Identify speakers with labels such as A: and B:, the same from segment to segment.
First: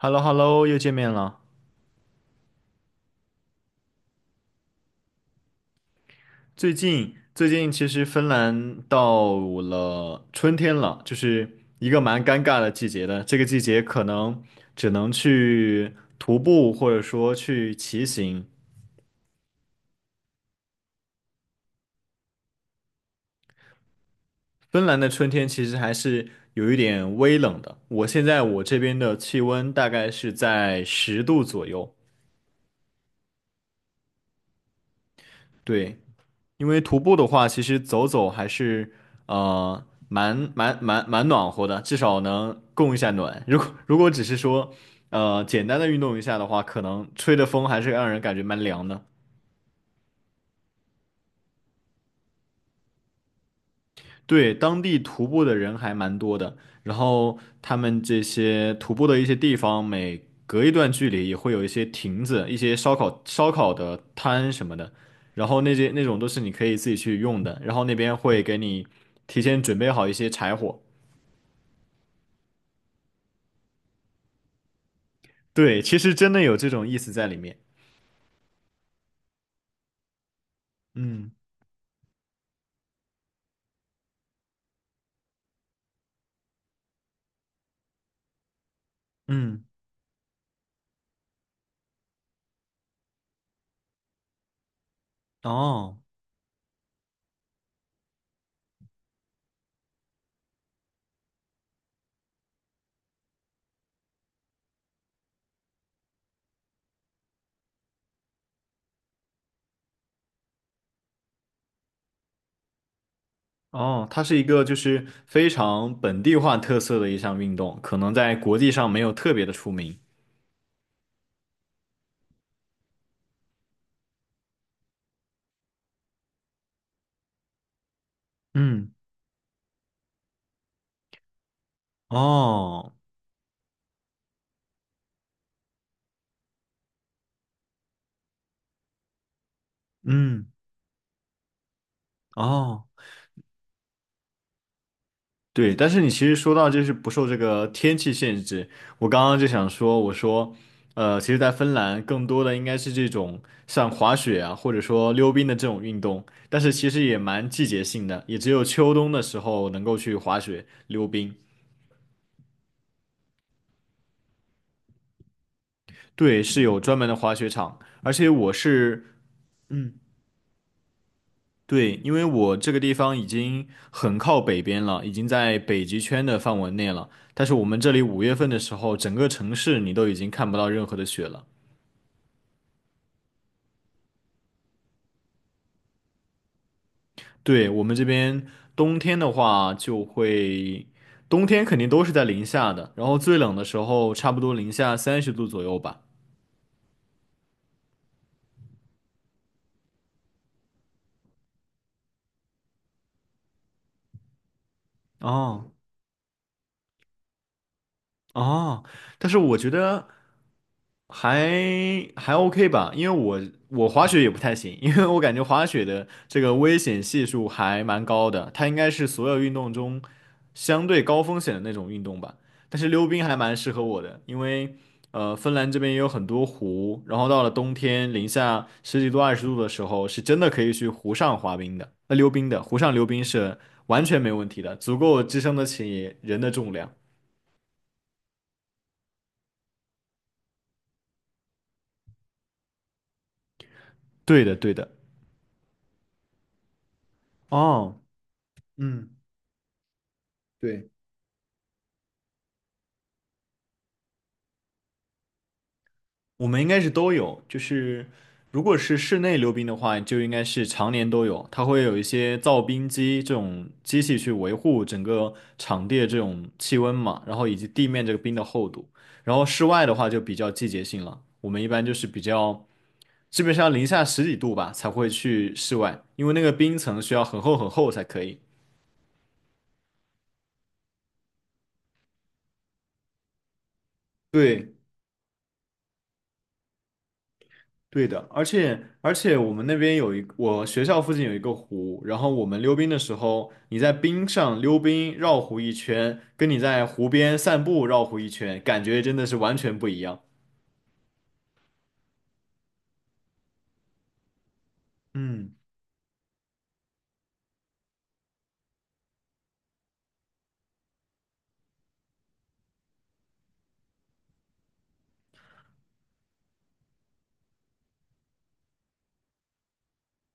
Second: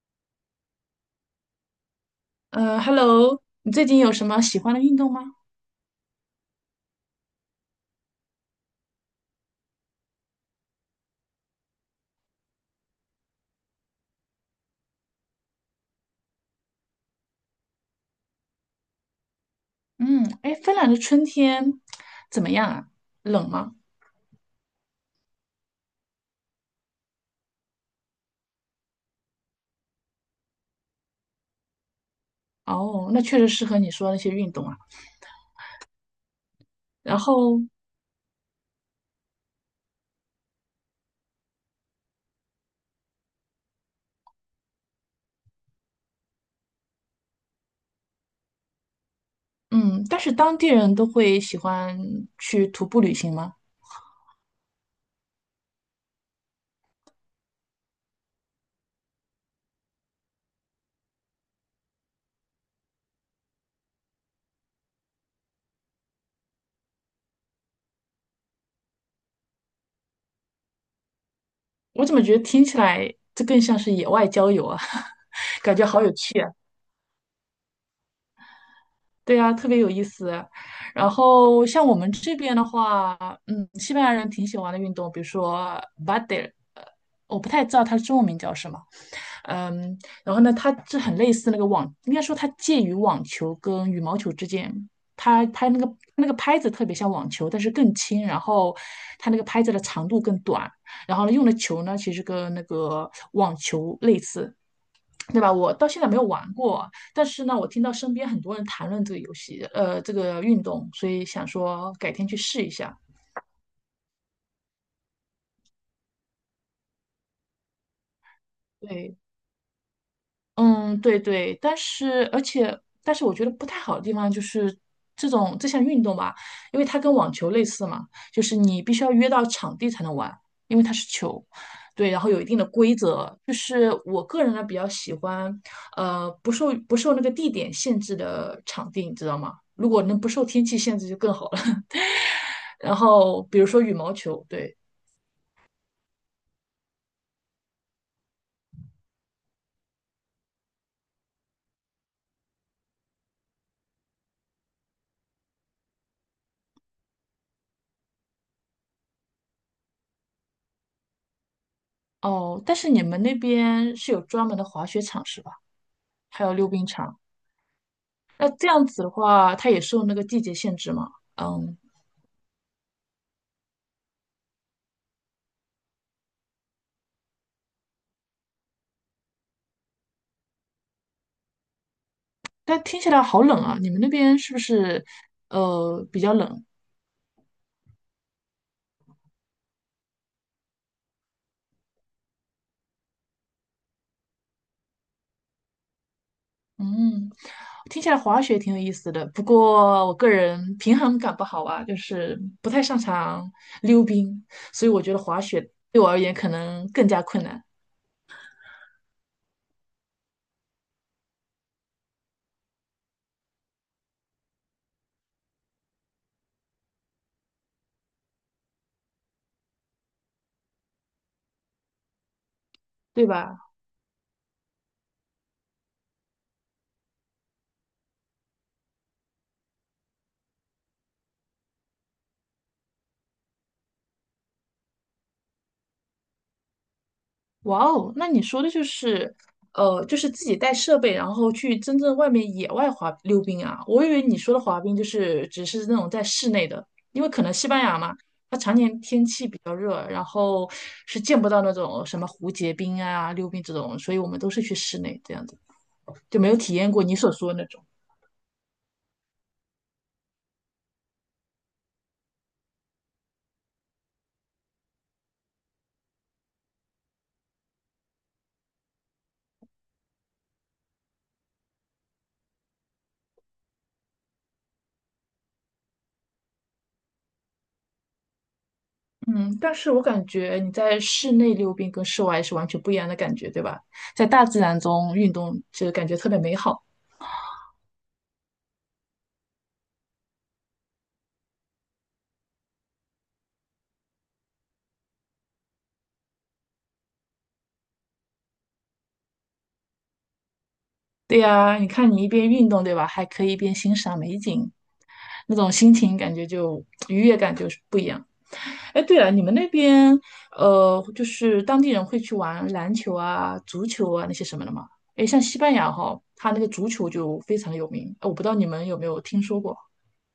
A: h e l l o h e l l o 又见面了。
B: Hello，你最近有什么喜欢的运动吗？
A: 最近，其实芬兰到了春天了，就是一个蛮尴尬的季节的。这个季节可能只能去徒步，或者说去骑行。
B: 嗯，哎，芬兰的春天怎么样啊？冷吗？
A: 芬兰的春天其实还是有一点微冷的。我现在我这边的气温大概是在十度左右。
B: 哦，那确实适合你说的那些运动啊。
A: 对，因为徒步
B: 然
A: 的话，
B: 后，
A: 其实走走还是蛮暖和的，至少能供一下暖。如果只是说简单的运动一下的话，可能吹的风还是让人感觉蛮凉的。
B: 嗯，但是当地人都会喜欢去徒步旅行吗？
A: 对，当地徒步的人还蛮多的，然后他们这些徒步的一些地方，每隔一段距离也会有一些亭子、一些烧烤的摊什么的，然后那些那种都是你可以自己去用的，然后那边会给你提前准备好一些柴火。
B: 我怎么觉得听起来这更像是野外郊游啊？感
A: 对，
B: 觉
A: 其
B: 好有
A: 实真
B: 趣
A: 的
B: 啊！
A: 有这种意思在里面。
B: 对啊，特别有意思啊。然
A: 嗯
B: 后像我们这边的话，嗯，西班牙人挺喜欢的运动，比如说 b a d e 我不太知道它的中文名叫什么。
A: 嗯，
B: 嗯，然后呢，它这很类似那个网，应该说它介于网球跟羽毛球之间。它拍那个
A: 哦
B: 那个拍子特别像网球，但是更轻，然后它那个拍子的长度更短，然后呢用的球呢其实跟那个网球类似，对吧？我到现在没有玩过，但是呢我听到身边很多人谈论这个游戏，这个运动，所以想说改天去试一下。
A: 哦，它是一个就是非常本地化特色的一项运动，可能在国际上没有
B: 对，
A: 特别的出名。
B: 嗯，对对，但是而且，但是我觉得不太好的地方就是这种这项运动吧，因为它跟网球类似嘛，就是你
A: 嗯，
B: 必须要约到场地才能玩，因为它是球，对，然后有一定的
A: 哦，
B: 规则。就是我个人呢比较喜欢，呃，不受那个地点限制的场地，你知道吗？如果能不受
A: 嗯，
B: 天气限制就更好了。
A: 哦。
B: 然后比如说羽毛球，对，
A: 对，但是你其实说到就是不受这个天气限制，我刚刚就想说，我说，其实，在芬兰更多的应该是这种像滑雪啊，或者说溜冰的这种运动，但是其实也蛮季节性的，也只有秋冬的时候能够去滑雪、溜冰。
B: 哦，但是你们那边是有专门的滑雪场是吧？
A: 对，
B: 还有
A: 是
B: 溜
A: 有
B: 冰
A: 专门的
B: 场。
A: 滑雪场，而且
B: 那
A: 我
B: 这样子的
A: 是，
B: 话，它也
A: 嗯，
B: 受那个季节限制嘛？嗯，
A: 对，因为我这个地方已经很靠北边了，已经在北极圈的范围内了，但是我们这里5月份的时候，整个城市你都已经看不到任何的雪了。
B: 但听起来好冷啊！你们那边是不是比较冷？
A: 对，我们这边冬天的话，就会冬天肯定都是在零下的，然后最冷的时候差不多零下30度左右吧。
B: 嗯，听起来滑雪挺有意思的，不过我个人平衡感不好啊，就是不太擅长溜冰，所以我觉得滑雪
A: 哦
B: 对我而言可能更加困难，
A: 哦，但是我觉得。还OK 吧，因为我滑雪也不太行，因为我感觉滑雪的这个危险系数还蛮高的，它应该是所有运动中相对高风险的那种运动吧。但是溜冰
B: 对
A: 还蛮
B: 吧？
A: 适合我的，因为芬兰这边也有很多湖，然后到了冬天零下十几度、20度的时候，是真的可以去湖上滑冰的，那溜冰的，湖上溜冰是完全没问题的，足够支撑得起人的重量。
B: 哇哦，那你说的就是，呃，就是自己带设备，然后去真正外面野外滑溜冰啊。我以为你
A: 对的，
B: 说的
A: 对
B: 滑
A: 的。
B: 冰就是只是那种在室内的，因为可能西班牙
A: 哦，
B: 嘛，它常年
A: 嗯。
B: 天气比较热，然后
A: 对，
B: 是见不到那种什么蝴蝶冰啊、溜冰这种，所以我们都是去室内这样子，就
A: 我
B: 没有
A: 们应
B: 体
A: 该是
B: 验过
A: 都
B: 你所
A: 有，
B: 说
A: 就
B: 的那种。
A: 是如果是室内溜冰的话，就应该是常年都有，它会有一些造冰机这种机器去维护整个场地的这种气温嘛，然后以及地面这个冰的厚度。然后室外的话就比较季节性了，我们一般就是比较基本上零下十几度吧才会去室外，因为那个冰层需要很厚很厚才可以。
B: 嗯，但是我感觉你在室内溜冰跟室外是完全不一样的感觉，对吧？在大自
A: 对。
B: 然中运动，就感觉特别美好。
A: 对的，而且我们那边有一，我学校附近有一个湖，然后我们溜冰的时候，你在冰上溜冰绕湖一圈，跟你在湖边散步绕湖一圈，感觉真的是完全不一样。
B: 对呀，你看你一边运动，对吧？还可以一边欣赏美景，
A: 嗯。
B: 那种心情感觉就愉悦感就是不一样。哎，对了，你们那边就是当地人会去玩篮球啊、足球啊那些什么的吗？哎，像西班牙哈，它那个足球就非常有名，我不知道你们有没有听说过。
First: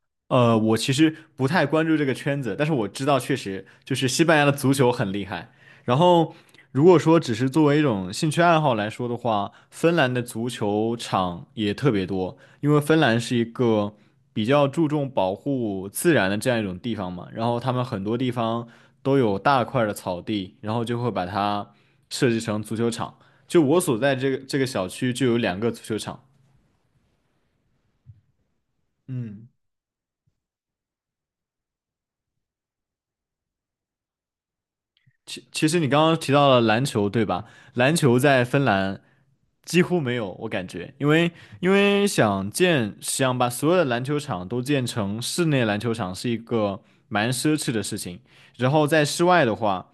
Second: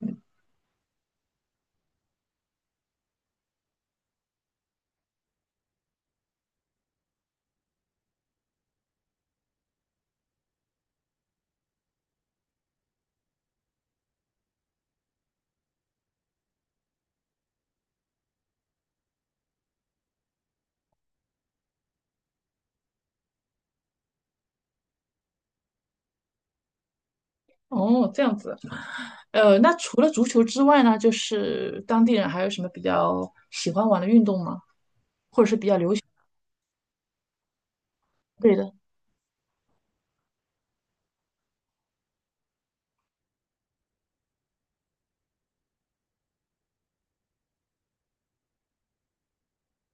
B: 嗯
A: 我其实不太关注这个圈子，但是我知道确实就是西班牙的足球很厉害。然后，如果说只是作为一种兴趣爱好来说的话，芬兰的足球场也特别多，因为芬兰是一个比较注重保护自然的这样一种地方嘛。然后他们很多地方都有大块儿的草地，然后就会把它设计成足球场。就我所在这个这个小区就有两个足球场。
B: 哦，这样子。
A: 嗯。
B: 那除了足球之外呢，就是当地人还有什么比较喜欢玩的运动吗？
A: 其其实你刚刚提到了篮球，对吧？篮球在
B: 对
A: 芬
B: 的。
A: 兰几乎没有，我感觉，因为想把所有的篮球场都建成室内篮球场是一个蛮奢侈的事情，然后在室外的话，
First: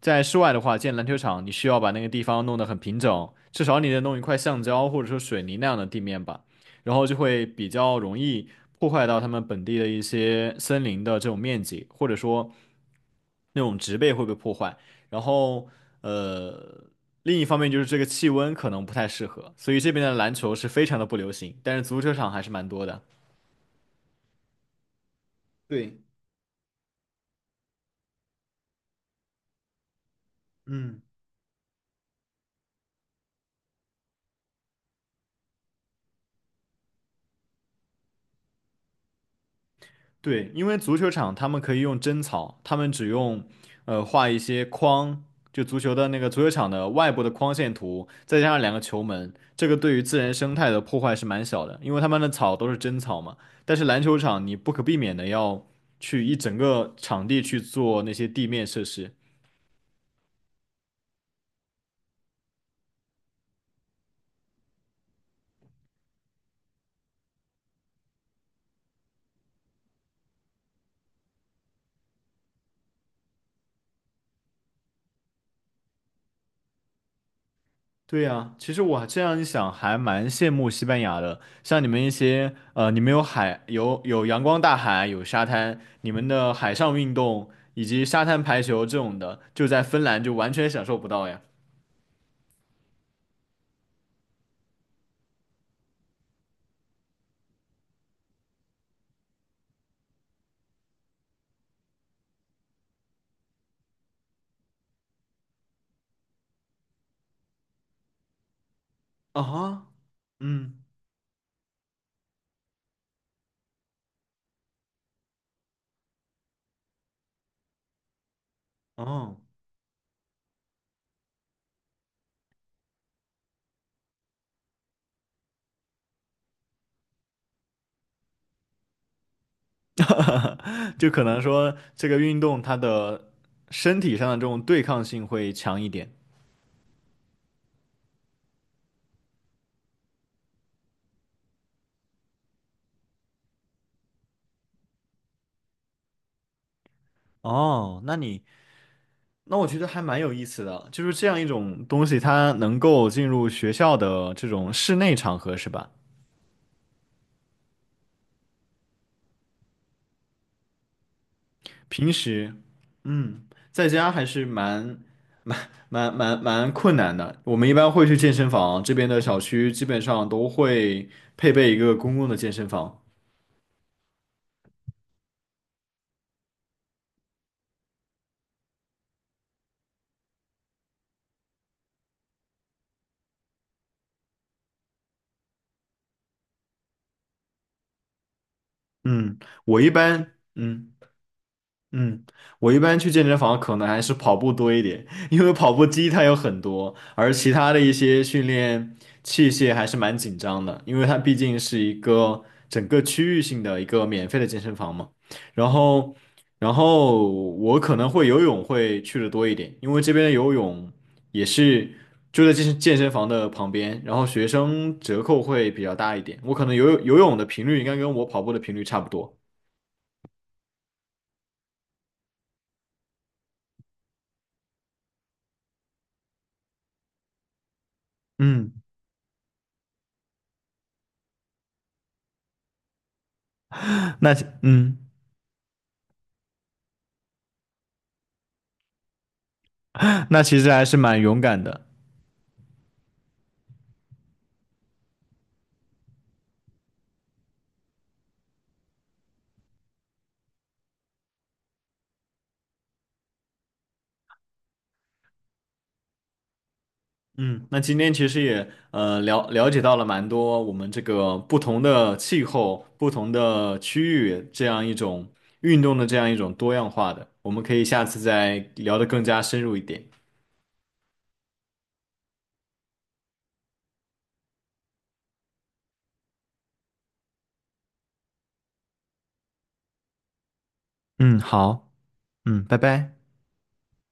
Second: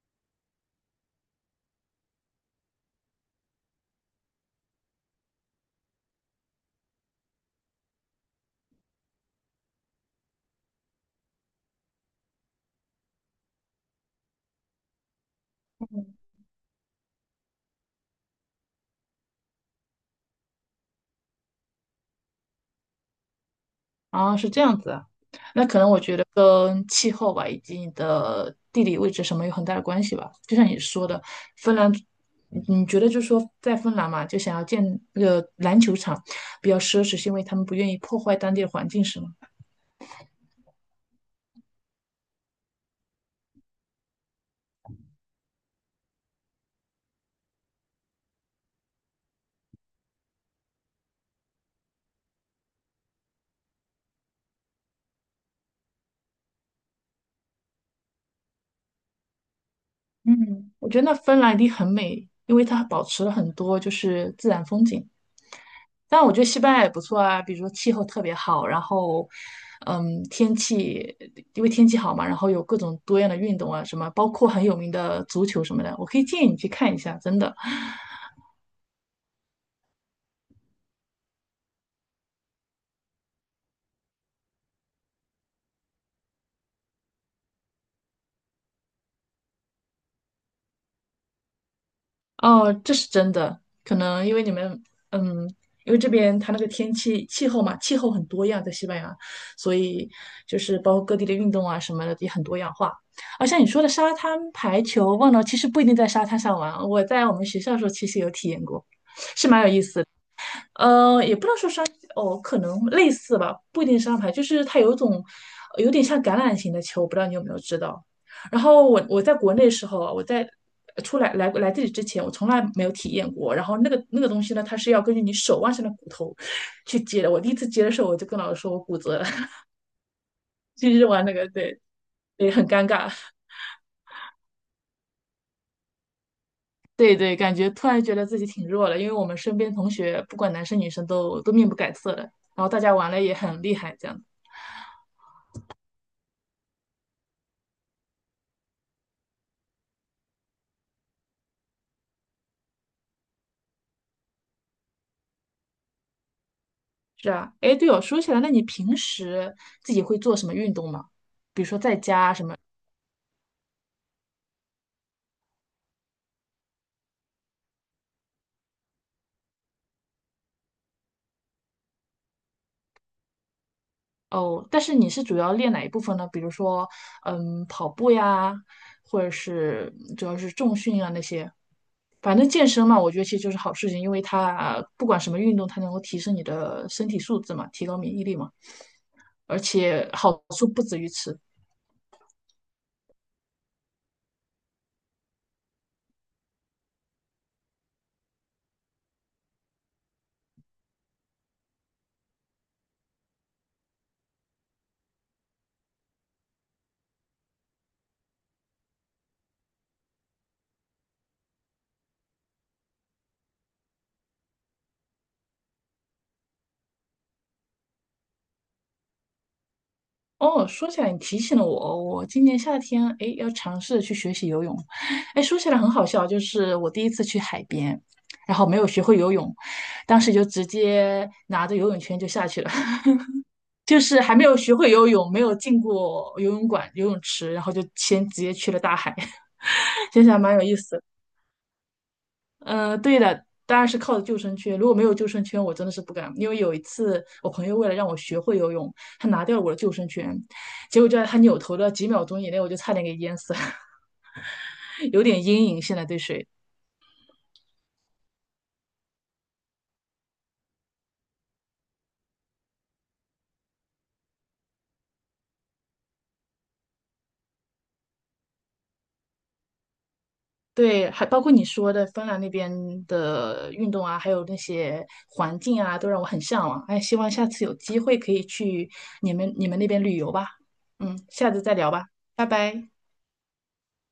A: 在室外的话，建篮球场，你需要把那个地方弄得很平整，至少你得弄一块橡胶或者说水泥那样的地面吧，然后就会比较容易破坏到他们本地的一些森林的这种面积，或者说那种植被会被破坏。然后，呃，另一方面就是这个气温可能不太适合，所以这边的篮球是非常的不流行，但是足球场还是蛮多的。
B: 啊，是这样子啊，那可能
A: 对，
B: 我觉得跟气候吧，以及你的地理位置什么有很大的关系吧。就像你
A: 嗯。
B: 说的，芬兰，你觉得就是说在芬兰嘛，就想要建那个篮球场，比较奢侈，是因为他们不愿意破坏当地的环境，是吗？
A: 对，因为足球场他们可以用真草，他们只用画一些框，就足球的那个足球场的外部的框线图，再加上两个球门，这个对于自然生态的破坏是蛮小的，因为他们的草都是真草嘛。但是篮球场你不可避免的要去一整个场地去做那些地面设施，
B: 嗯，我觉得那芬兰一定很美，因为它保持了很多就是自然风景。但我觉得西班牙也不错啊，比如说气候特别好，然后，嗯，天气因为天气好嘛，然后有各种多样的运动啊，什么包括很有名的足球什么的，我可以建议你去看一下，真的。
A: 对呀，其实我这样一想，还蛮羡慕西班牙的。像你们一些，你们有海，有阳光大海，有沙滩，你们的海上运动以及沙滩排球这种的，就在芬兰就完全享受不到呀。
B: 哦，这是真的，可能因为你们，嗯，因为这边它那个天气气候嘛，气候很多样，在西班牙，所以就是包括各地的运动啊什么的也很多样化。而像你说的沙滩排球，忘了，其实不一定在沙滩上玩，我在我们学校的时候其实有体验过。
A: 啊，嗯，
B: 嗯，也不能说商哦，可能类似吧，不一定是商牌，就是它有一种有点像橄榄型的球，不知道你有没有知道。然后我在
A: 哦，
B: 国内的时候啊，我在出来这里之前，我从来没有体验过。然后那个东西呢，它是要根据你手腕上的骨头去接的。我第一次接的时候，我就跟老师说我骨折了，就 是
A: 就可
B: 玩那
A: 能
B: 个，
A: 说
B: 对，
A: 这个运
B: 也
A: 动
B: 很
A: 它
B: 尴尬。
A: 的身体上的这种对抗性会强一点。
B: 对对，感觉突然觉得自己挺弱了，因为我们身边同学不管男生女生都面不改色的，然后大家玩的也很厉害，这样
A: 哦，那你那我觉得还蛮有意思的，就是这样一种东西，它能够进入学校的这种室内场合，是吧？
B: 是啊，哎，对哦，说起来，那你平时自己会做什么运动吗？比如说在
A: 平
B: 家什
A: 时，
B: 么？
A: 嗯，在家还是蛮困难的。我们一般会去健身房，这边的小区基本上都会配备一个公共的健身房。
B: 哦，但是你是主要练哪一部分呢？比如说，嗯，跑步呀，或者是主要是重训啊那些。反正健身嘛，我觉得其实就是好事情，因为它不管什么运动，它能够提升你的身体素质嘛，提高免疫力嘛，
A: 嗯，
B: 而
A: 我一
B: 且
A: 般，
B: 好处不
A: 嗯。
B: 止于此。
A: 嗯，我一般去健身房可能还是跑步多一点，因为跑步机它有很多，而其他的一些训练器械还是蛮紧张的，因为它毕竟是一个整个区域性的一个免费的健身房嘛。然后，然后我可能会游泳会去的多一点，因为这边的游泳也是就在健身房的旁边，然后学生折扣会比较大一点，我可能游泳的频率应该跟我跑步的频率差不多。
B: 哦，说起来你提醒了我哦我今年夏天诶要尝试去学习游泳。诶，说起来很好笑，就是我第一次去海边，然后没
A: 嗯，
B: 有学会游泳，当时就直接拿着游泳圈就下去了，就是
A: 那
B: 还没有学会
A: 嗯。
B: 游泳，没有进过游泳馆、游泳池，然后就先直接去了大海，其 实还
A: 那
B: 蛮
A: 其
B: 有
A: 实
B: 意
A: 还
B: 思
A: 是
B: 的。
A: 蛮勇敢的。
B: 嗯，对的，当然是靠着救生圈。如果没有救生圈，我真的是不敢。因为有一次，我朋友为了让我学会游泳，他拿掉了我的救生圈，结果就在他扭头的几秒钟以内，我就差点给淹死了，有点阴影。现在对水，
A: 嗯，那今天其实也了解到了蛮多我们这个不同的气候、不同的区域这样一种运动的这样一种多样化的，我们可以下次再聊得更加深入一点。
B: 对，还包括你说的芬兰那边的运动啊，还有那些环境啊，都让我很向往。哎，希望下次有机会可以去你们那边旅游吧。嗯，
A: 嗯，
B: 下次再
A: 好，
B: 聊吧，拜
A: 嗯，拜
B: 拜。
A: 拜。